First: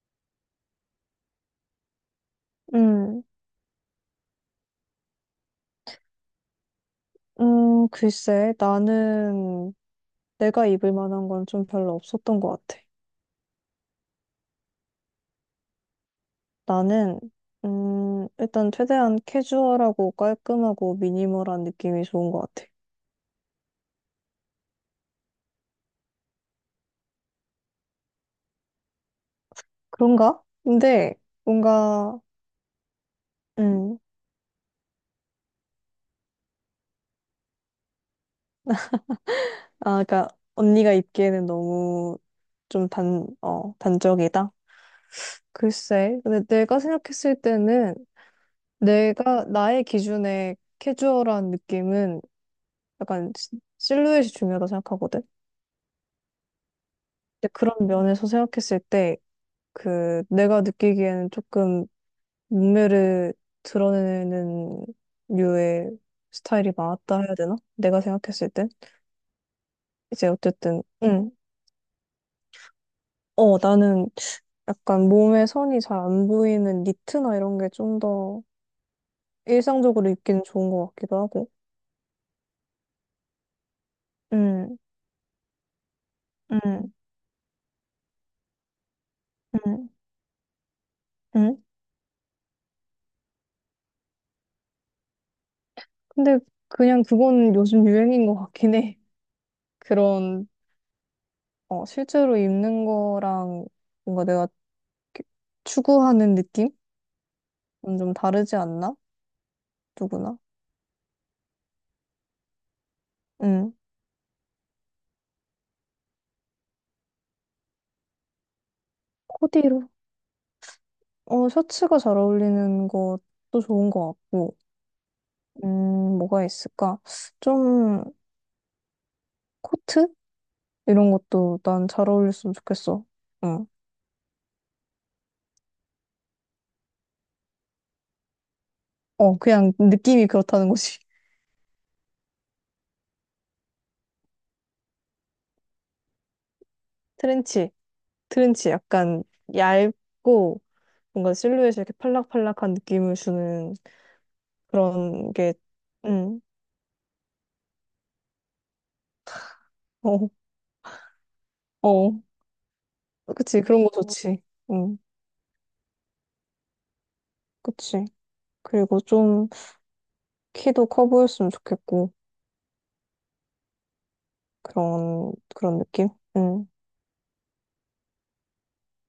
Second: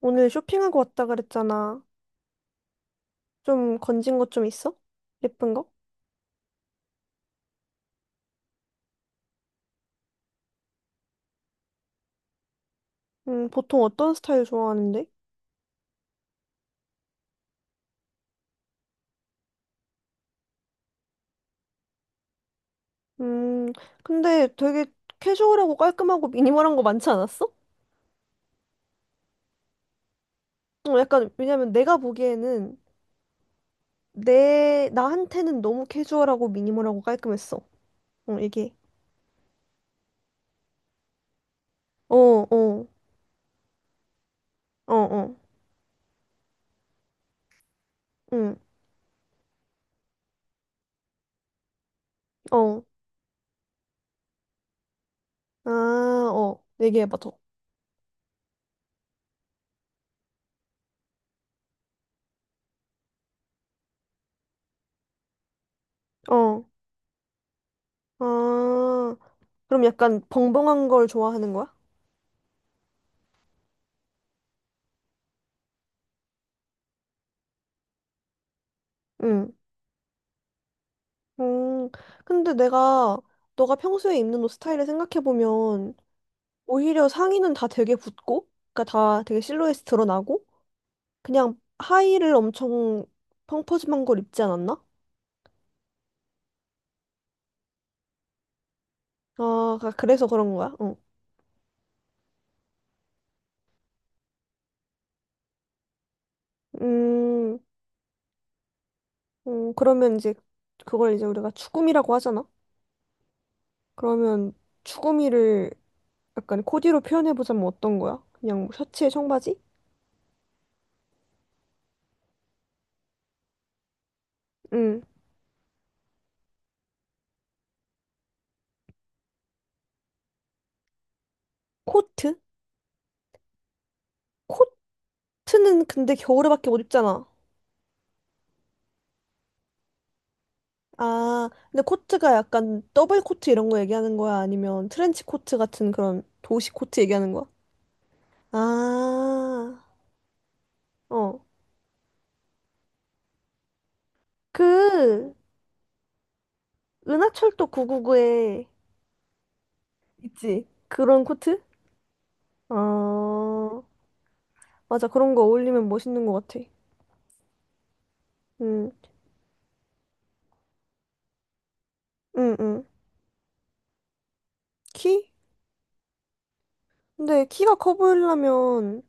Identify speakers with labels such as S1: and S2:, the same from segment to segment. S1: 오늘 쇼핑하고 왔다 그랬잖아.
S2: 음,
S1: 좀 건진 것 좀 있어? 예쁜 거?
S2: 글쎄, 나는 내가 입을 만한 건 좀 별로 없었던 것 같아.
S1: 보통 어떤 스타일 좋아하는데?
S2: 나는, 일단 최대한 캐주얼하고 깔끔하고 미니멀한 느낌이 좋은 것 같아.
S1: 음, 근데 되게 캐주얼하고 깔끔하고 미니멀한 거 많지 않았어?
S2: 그런가?
S1: 어,
S2: 근데
S1: 약간, 왜냐면 내가
S2: 뭔가,
S1: 보기에는
S2: 음,
S1: 나한테는 너무 캐주얼하고 미니멀하고 깔끔했어. 어, 이게.
S2: 아, 그러니까 언니가 입기에는
S1: 어,
S2: 너무
S1: 어,
S2: 좀 단적이다?
S1: 어, 어,
S2: 글쎄, 근데 내가 생각했을 때는
S1: 응,
S2: 내가, 나의 기준에 캐주얼한 느낌은
S1: 어.
S2: 약간 실루엣이 중요하다 생각하거든.
S1: 아, 어. 얘기해봐, 더.
S2: 근데 그런 면에서 생각했을 때, 그, 내가 느끼기에는 조금 몸매를 드러내는 류의
S1: 어.
S2: 스타일이 맞다 해야 되나? 내가 생각했을 땐?
S1: 아, 그럼 약간
S2: 이제 어쨌든,
S1: 벙벙한 걸
S2: 응.
S1: 좋아하는 거야?
S2: 어, 나는 약간 몸에 선이 잘 안 보이는 니트나 이런 게 좀 더
S1: 응.
S2: 일상적으로 입기는 좋은 것 같기도 하고.
S1: 음, 근데 내가, 너가 평소에 입는 옷
S2: 응,
S1: 스타일을 생각해보면,
S2: 응,
S1: 오히려 상의는 다 되게 붙고, 그니까 다 되게 실루엣이
S2: 응,
S1: 드러나고,
S2: 응.
S1: 그냥 하의를 엄청 펑퍼짐한 걸 입지 않았나?
S2: 근데 그냥 그건 요즘 유행인 것 같긴 해.
S1: 아, 그래서
S2: 그런,
S1: 그런 거야. 응.
S2: 실제로 입는 거랑 뭔가 내가 이렇게 추구하는 느낌?
S1: 음,
S2: 좀 다르지 않나?
S1: 그러면 이제,
S2: 누구나.
S1: 그걸 이제 우리가 추구미라고 하잖아?
S2: 음.
S1: 그러면 추구미를 약간 코디로 표현해보자면 어떤 거야? 그냥 뭐 셔츠에 청바지?
S2: 코디로. 어, 셔츠가 잘 어울리는 것도 좋은 것 같고.
S1: 응.
S2: 뭐가 있을까? 좀, 코트? 이런 것도 난 잘
S1: 코트?
S2: 어울렸으면 좋겠어. 응.
S1: 코트는 근데 겨울에밖에 못 입잖아.
S2: 어, 그냥 느낌이 그렇다는 거지.
S1: 아, 근데 코트가 약간 더블 코트 이런 거 얘기하는 거야? 아니면 트렌치 코트 같은 그런 도시 코트 얘기하는 거야?
S2: 트렌치. 트렌치 약간
S1: 아,
S2: 얇고 뭔가
S1: 어.
S2: 실루엣이 이렇게 팔락팔락한 느낌을 주는 그런
S1: 그,
S2: 게, 응.
S1: 은하철도 999에
S2: 어,
S1: 있지? 그런 코트?
S2: 어. 그치.
S1: 어,
S2: 그런 거 좋지. 응.
S1: 맞아. 그런 거 어울리면 멋있는 것 같아.
S2: 그치.
S1: 응,
S2: 그리고 좀 키도 커 보였으면 좋겠고
S1: 응, 응. 키?
S2: 그런 느낌? 응.
S1: 근데 키가 커 보이려면,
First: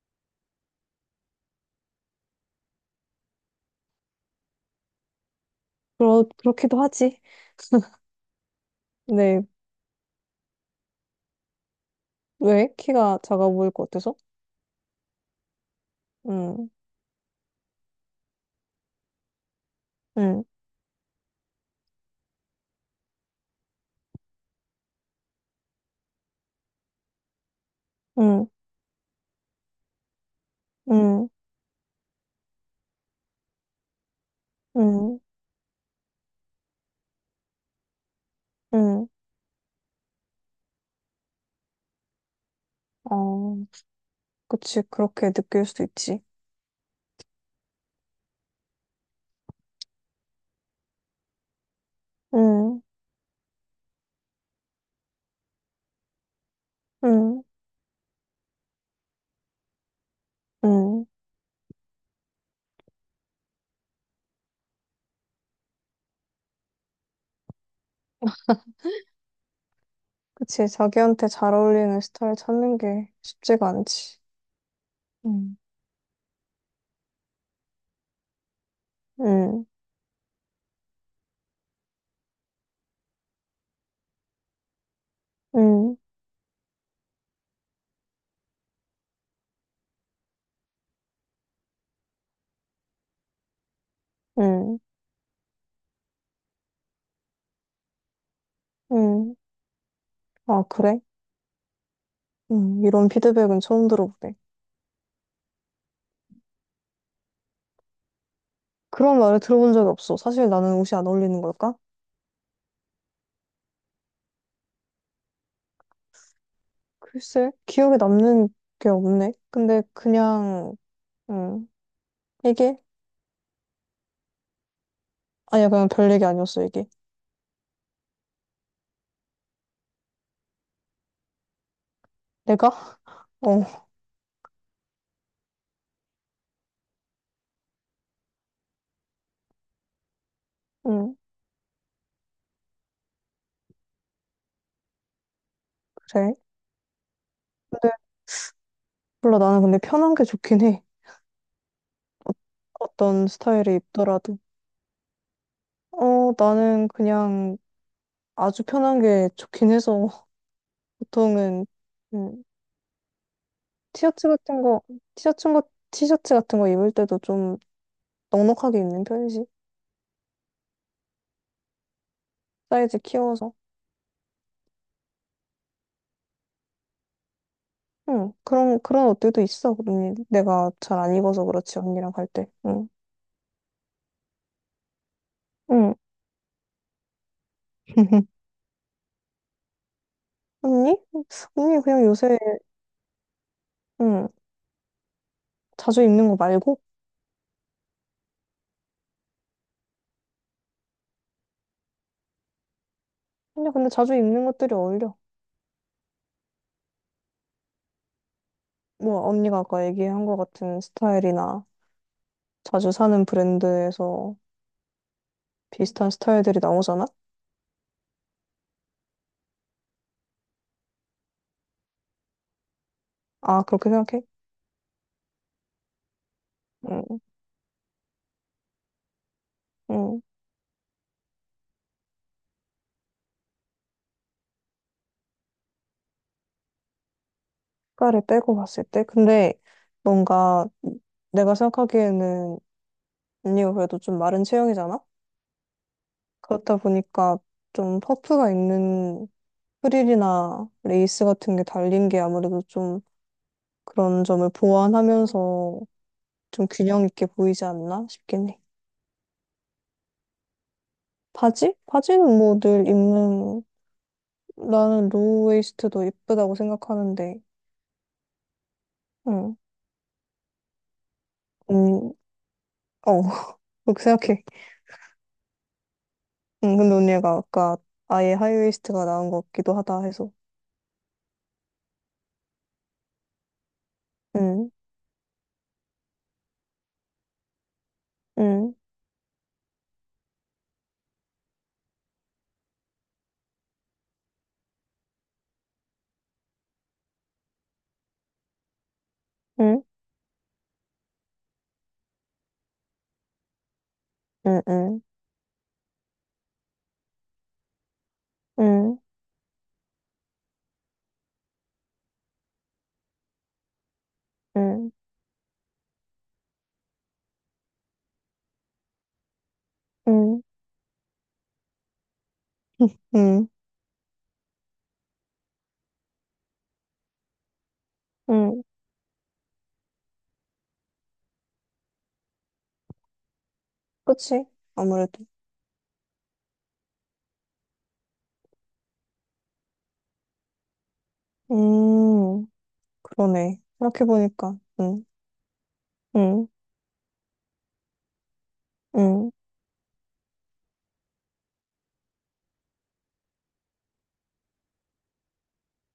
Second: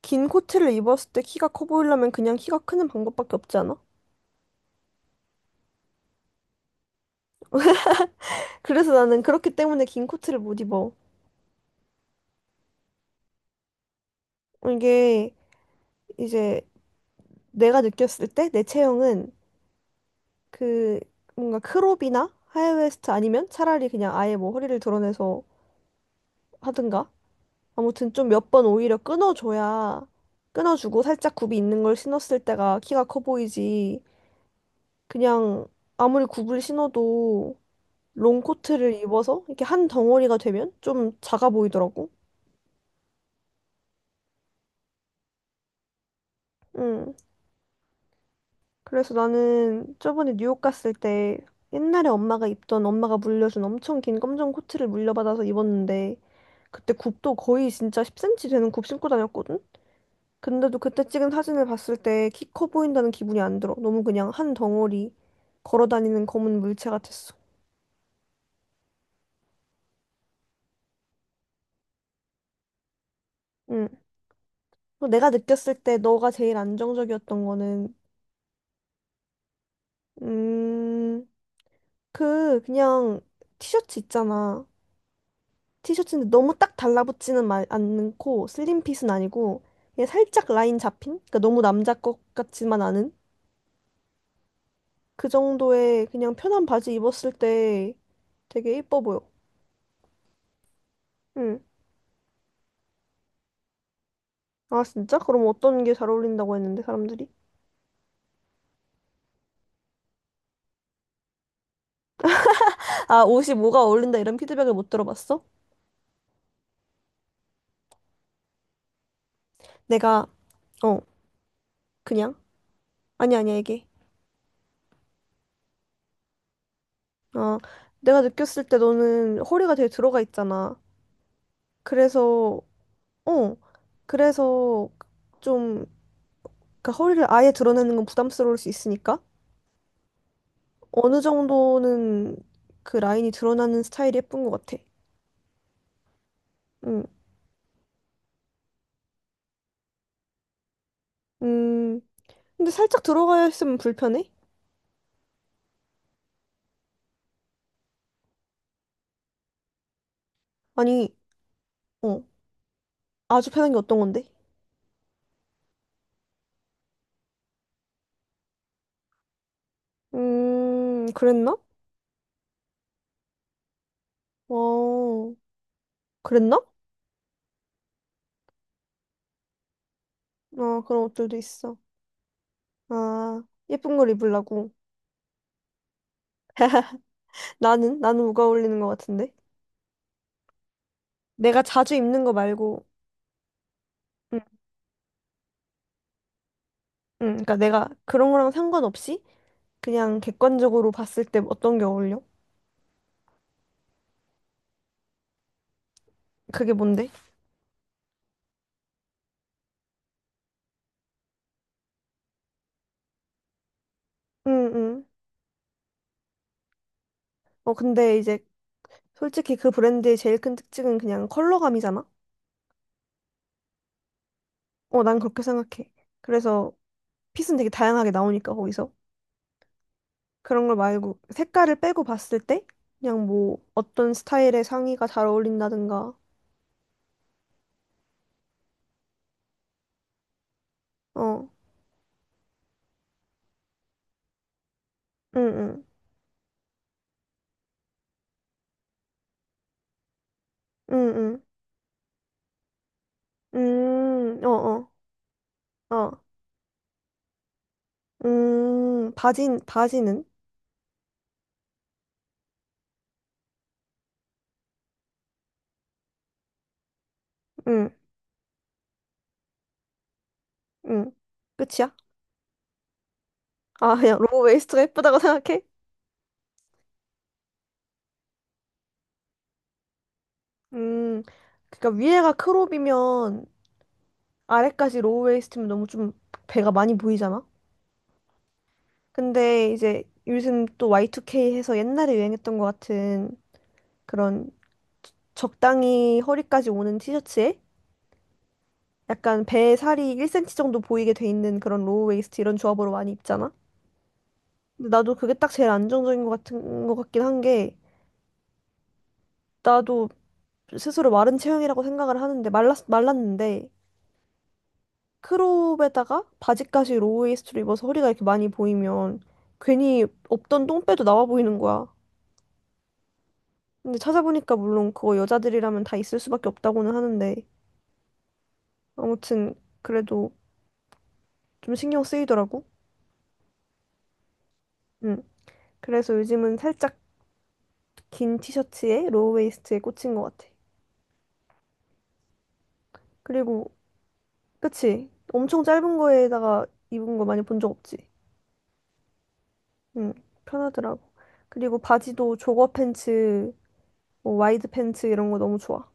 S1: 긴 코트를 입었을 때 키가 커 보이려면 그냥 키가 크는 방법밖에 없지 않아?
S2: 그렇기도 하지.
S1: 그래서 나는
S2: 네.
S1: 그렇기 때문에 긴 코트를 못 입어.
S2: 왜? 키가 작아 보일 것 같아서?
S1: 이게, 이제
S2: 응.
S1: 내가 느꼈을 때 내 체형은
S2: 응.
S1: 그 뭔가 크롭이나 하이웨스트 아니면 차라리 그냥 아예 뭐 허리를 드러내서 하든가 아무튼 좀
S2: 응.
S1: 몇 번 오히려 끊어줘야 끊어주고
S2: 응.
S1: 살짝 굽이 있는 걸 신었을 때가 키가 커 보이지
S2: 응.
S1: 그냥 아무리 굽을 신어도 롱코트를
S2: 응.
S1: 입어서 이렇게 한 덩어리가 되면 좀 작아 보이더라고.
S2: 어. 그치. 그렇게 느낄 수도 있지.
S1: 응. 그래서 나는 저번에 뉴욕 갔을 때 옛날에 엄마가
S2: 응.
S1: 입던 엄마가 물려준 엄청 긴 검정 코트를 물려받아서 입었는데 그때 굽도
S2: 응.
S1: 거의 진짜 10cm 되는 굽 신고 다녔거든? 근데도 그때
S2: 응.
S1: 찍은 사진을 봤을 때 키 커 보인다는 기분이 안 들어. 너무 그냥 한 덩어리 걸어 다니는 검은 물체 같았어.
S2: 그치. 자기한테 잘 어울리는 스타일 찾는 게 쉽지가
S1: 응.
S2: 않지.
S1: 또 내가
S2: 응.
S1: 느꼈을 때 너가 제일 안정적이었던 거는
S2: 응.
S1: 음, 그냥 티셔츠 있잖아.
S2: 응.
S1: 티셔츠인데 너무 딱 달라붙지는 않고 슬림핏은 아니고 그냥 살짝 라인 잡힌? 그러니까 너무 남자 것 같지만 않은
S2: 응.
S1: 그 정도의 그냥 편한 바지 입었을 때 되게 예뻐 보여.
S2: 응. 아, 그래?
S1: 응.
S2: 응. 이런 피드백은 처음 들어보네.
S1: 아 진짜? 그럼 어떤 게 잘 어울린다고 했는데 사람들이?
S2: 그런 말을 들어본 적이 없어. 사실 나는 옷이 안 어울리는 걸까?
S1: 아 옷이 뭐가 어울린다 이런 피드백을 못 들어봤어?
S2: 글쎄, 기억에 남는 게 없네. 근데
S1: 내가
S2: 그냥,
S1: 어
S2: 음,
S1: 그냥
S2: 이게?
S1: 아니 아니야 이게.
S2: 아니야, 그냥 별 얘기 아니었어, 이게.
S1: 어 내가 느꼈을 때 너는 허리가 되게 들어가 있잖아. 그래서
S2: 내가?
S1: 어
S2: 어,
S1: 그래서 좀 그 허리를 아예 드러내는 건 부담스러울 수 있으니까
S2: 음,
S1: 어느 정도는 그 라인이 드러나는 스타일이 예쁜 것 같아.
S2: 그래.
S1: 음,
S2: 근데 몰라, 나는 근데 편한 게 좋긴 해.
S1: 음, 근데 살짝
S2: 어떤
S1: 들어가 있으면
S2: 스타일을
S1: 불편해?
S2: 입더라도. 어, 나는 그냥 아주 편한 게 좋긴 해서
S1: 아니,
S2: 보통은,
S1: 어,
S2: 음,
S1: 아주 편한 게 어떤 건데?
S2: 티셔츠 같은 거, 티셔츠, 티셔츠 같은 거 입을 때도 좀 넉넉하게 입는 편이지.
S1: 그랬나?
S2: 사이즈 키워서.
S1: 어, 그랬나?
S2: 응, 그런 옷들도 있어. 언니, 내가
S1: 어,
S2: 잘
S1: 그런
S2: 안
S1: 옷들도
S2: 입어서
S1: 있어.
S2: 그렇지, 언니랑 갈 때. 응,
S1: 아, 예쁜 걸 입으려고.
S2: 응.
S1: 나는 뭐가 어울리는 것 같은데?
S2: 언니?
S1: 내가
S2: 언니
S1: 자주
S2: 그냥
S1: 입는 거
S2: 요새,
S1: 말고,
S2: 응,
S1: 응
S2: 자주 입는 거 말고?
S1: 응. 그러니까 내가 그런 거랑 상관없이 그냥 객관적으로 봤을 때 어떤 게 어울려?
S2: 언니 근데 자주 입는 것들이 어울려.
S1: 그게 뭔데?
S2: 뭐, 언니가 아까 얘기한 것 같은 스타일이나 자주 사는 브랜드에서
S1: 응, 응.
S2: 비슷한 스타일들이 나오잖아?
S1: 어, 근데 이제 솔직히 그 브랜드의 제일 큰 특징은 그냥 컬러감이잖아?
S2: 아, 그렇게 생각해?
S1: 어, 난 그렇게 생각해. 그래서
S2: 응,
S1: 핏은 되게 다양하게 나오니까, 거기서.
S2: 응.
S1: 그런 걸 말고 색깔을 빼고 봤을 때 그냥 뭐 어떤 스타일의 상의가 잘 어울린다든가.
S2: 색깔을 빼고 봤을 때? 근데 뭔가
S1: 어,
S2: 내가 생각하기에는 언니가 그래도 좀 마른 체형이잖아?
S1: 응, 응,
S2: 그렇다 보니까 좀 퍼프가 있는 프릴이나 레이스
S1: 응,
S2: 같은 게 달린 게 아무래도 좀
S1: 응.
S2: 그런 점을
S1: 어,
S2: 보완하면서
S1: 어, 어.
S2: 좀 균형 있게 보이지 않나 싶긴 해.
S1: 바지는?
S2: 바지? 바지는 뭐 늘 입는 나는 로우웨이스트도 예쁘다고 생각하는데,
S1: 응,
S2: 응,
S1: 응. 끝이야?
S2: 음, 어,
S1: 아,
S2: 그렇게
S1: 그냥 로우
S2: 생각해.
S1: 웨이스트가 예쁘다고 생각해?
S2: 응, 근데 언니가 아까 아예 하이웨이스트가 나은 것 같기도 하다 해서,
S1: 음, 그러니까 위에가 크롭이면
S2: 응,
S1: 아래까지 로우 웨이스트면 너무 좀 배가 많이 보이잖아?
S2: 응,
S1: 근데 이제 요즘 또 Y2K 해서 옛날에 유행했던 것 같은 그런 적당히 허리까지 오는 티셔츠에 약간 배
S2: 응,
S1: 살이 1cm 정도 보이게 돼 있는 그런 로우 웨이스트 이런 조합으로 많이 입잖아?
S2: 응,
S1: 근데
S2: 응,
S1: 나도 그게 딱 제일 안정적인 것 같은 것 같긴 한 게
S2: 응,
S1: 나도 스스로 마른 체형이라고 생각을 하는데 말랐는데
S2: 응,
S1: 크롭에다가 바지까지 로우 웨이스트로 입어서 허리가 이렇게 많이 보이면 괜히
S2: 응, 응,
S1: 없던 똥배도 나와 보이는 거야.
S2: 응,
S1: 근데 찾아보니까 물론 그거 여자들이라면 다 있을 수밖에 없다고는 하는데
S2: 응,
S1: 아무튼 그래도 좀 신경 쓰이더라고.
S2: 그치?
S1: 응.
S2: 아무래도.
S1: 그래서 요즘은 살짝 긴 티셔츠에 로우웨이스트에 꽂힌 것 같아.
S2: 음. 그러네.
S1: 그리고
S2: 생각해보니까. 응,
S1: 그치? 엄청 짧은
S2: 응,
S1: 거에다가 입은 거 많이 본 적 없지?
S2: 응,
S1: 응. 편하더라고. 그리고 바지도 조거 팬츠, 뭐 와이드 팬츠 이런 거 너무 좋아.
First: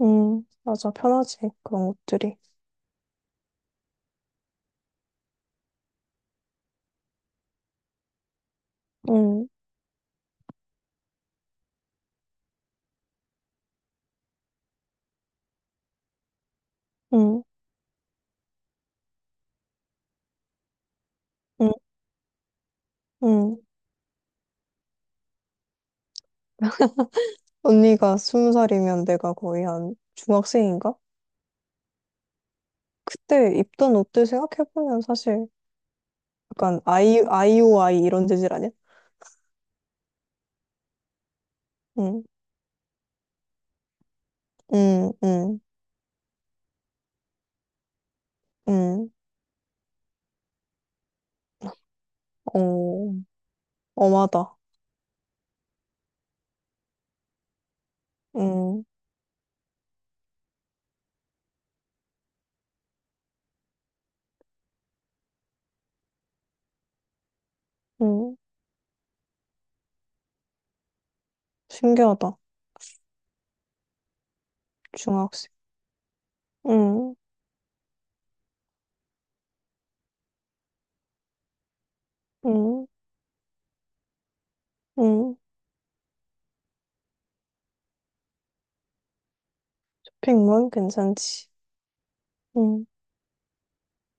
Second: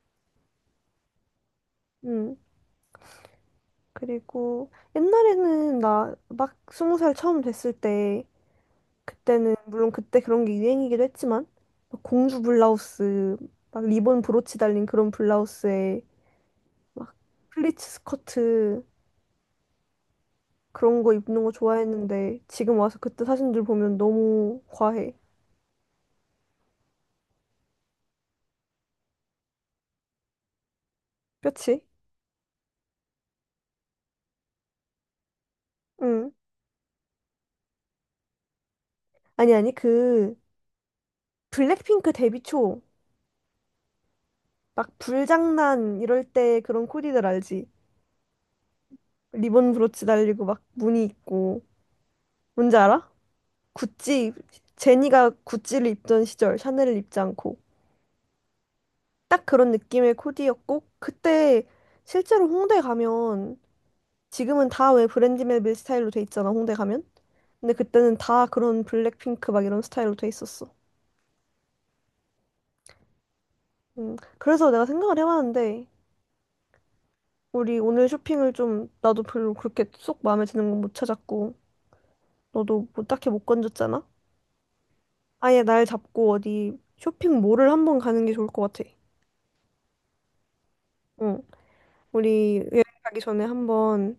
S2: 응. 맞아. 편하지. 그런
S1: 응.
S2: 것들이.
S1: 그리고 옛날에는 나 막 스무 살 처음 됐을 때
S2: 응,
S1: 그때는 물론 그때 그런 게 유행이기도 했지만 막 공주 블라우스 막 리본 브로치 달린 그런 블라우스에 막
S2: 응,
S1: 플리츠 스커트 그런 거 입는 거
S2: 응,
S1: 좋아했는데 지금 와서 그때
S2: 응.
S1: 사진들 보면 너무 과해
S2: 언니가 스무 살이면 내가 거의 한 중학생인가?
S1: 그렇지?
S2: 그때 입던 옷들 생각해보면 사실
S1: 응
S2: 약간 아이오아이 이런 재질 아니야?
S1: 아니 그 블랙핑크
S2: 응,
S1: 데뷔 초 막
S2: 응, 응,
S1: 불장난 이럴 때 그런 코디들 알지?
S2: 응.
S1: 리본 브로치 달리고 막 무늬 있고 뭔지 알아?
S2: 어,
S1: 구찌
S2: 엄하다.
S1: 제니가 구찌를 입던 시절 샤넬을 입지 않고
S2: 응,
S1: 딱 그런 느낌의 코디였고 그때 실제로 홍대 가면 지금은 다 왜 브랜디멜빌 스타일로 돼 있잖아 홍대 가면 근데 그때는
S2: 응.
S1: 다 그런 블랙핑크 막 이런 스타일로 돼 있었어
S2: 신기하다.
S1: 그래서 내가 생각을
S2: 중학생.
S1: 해봤는데
S2: 응,
S1: 우리 오늘 쇼핑을 좀 나도 별로 그렇게 쏙 마음에 드는 건 못 찾았고
S2: 응,
S1: 너도 뭐 딱히 못 건졌잖아
S2: 응.
S1: 아예 날 잡고 어디 쇼핑몰을 한번 가는 게 좋을 것 같아
S2: 쇼핑몰
S1: 응
S2: 괜찮지.
S1: 우리 여행
S2: 응.
S1: 가기 전에 한번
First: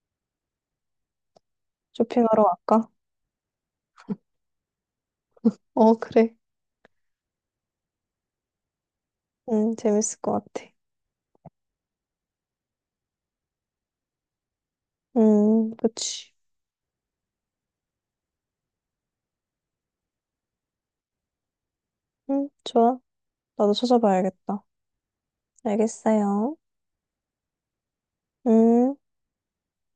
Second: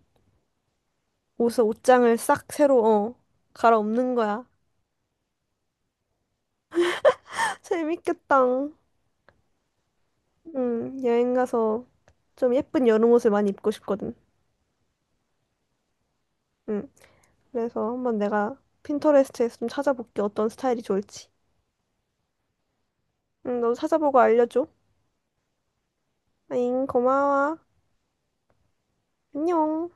S1: 옷을 옷장을
S2: 쇼핑하러
S1: 싹 새로
S2: 갈까?
S1: 어 갈아엎는 거야
S2: 어, 그래.
S1: 재밌겠다.
S2: 재밌을 것 같아.
S1: 응, 여행 가서 좀 예쁜 여름 옷을 많이 입고 싶거든.
S2: 그치.
S1: 응, 그래서 한번 내가 핀터레스트에서 좀 찾아볼게. 어떤 스타일이 좋을지.
S2: 좋아.
S1: 응, 너도
S2: 나도
S1: 찾아보고
S2: 찾아봐야겠다.
S1: 알려줘.
S2: 알겠어요.
S1: 아잉, 고마워.
S2: 음.
S1: 안녕.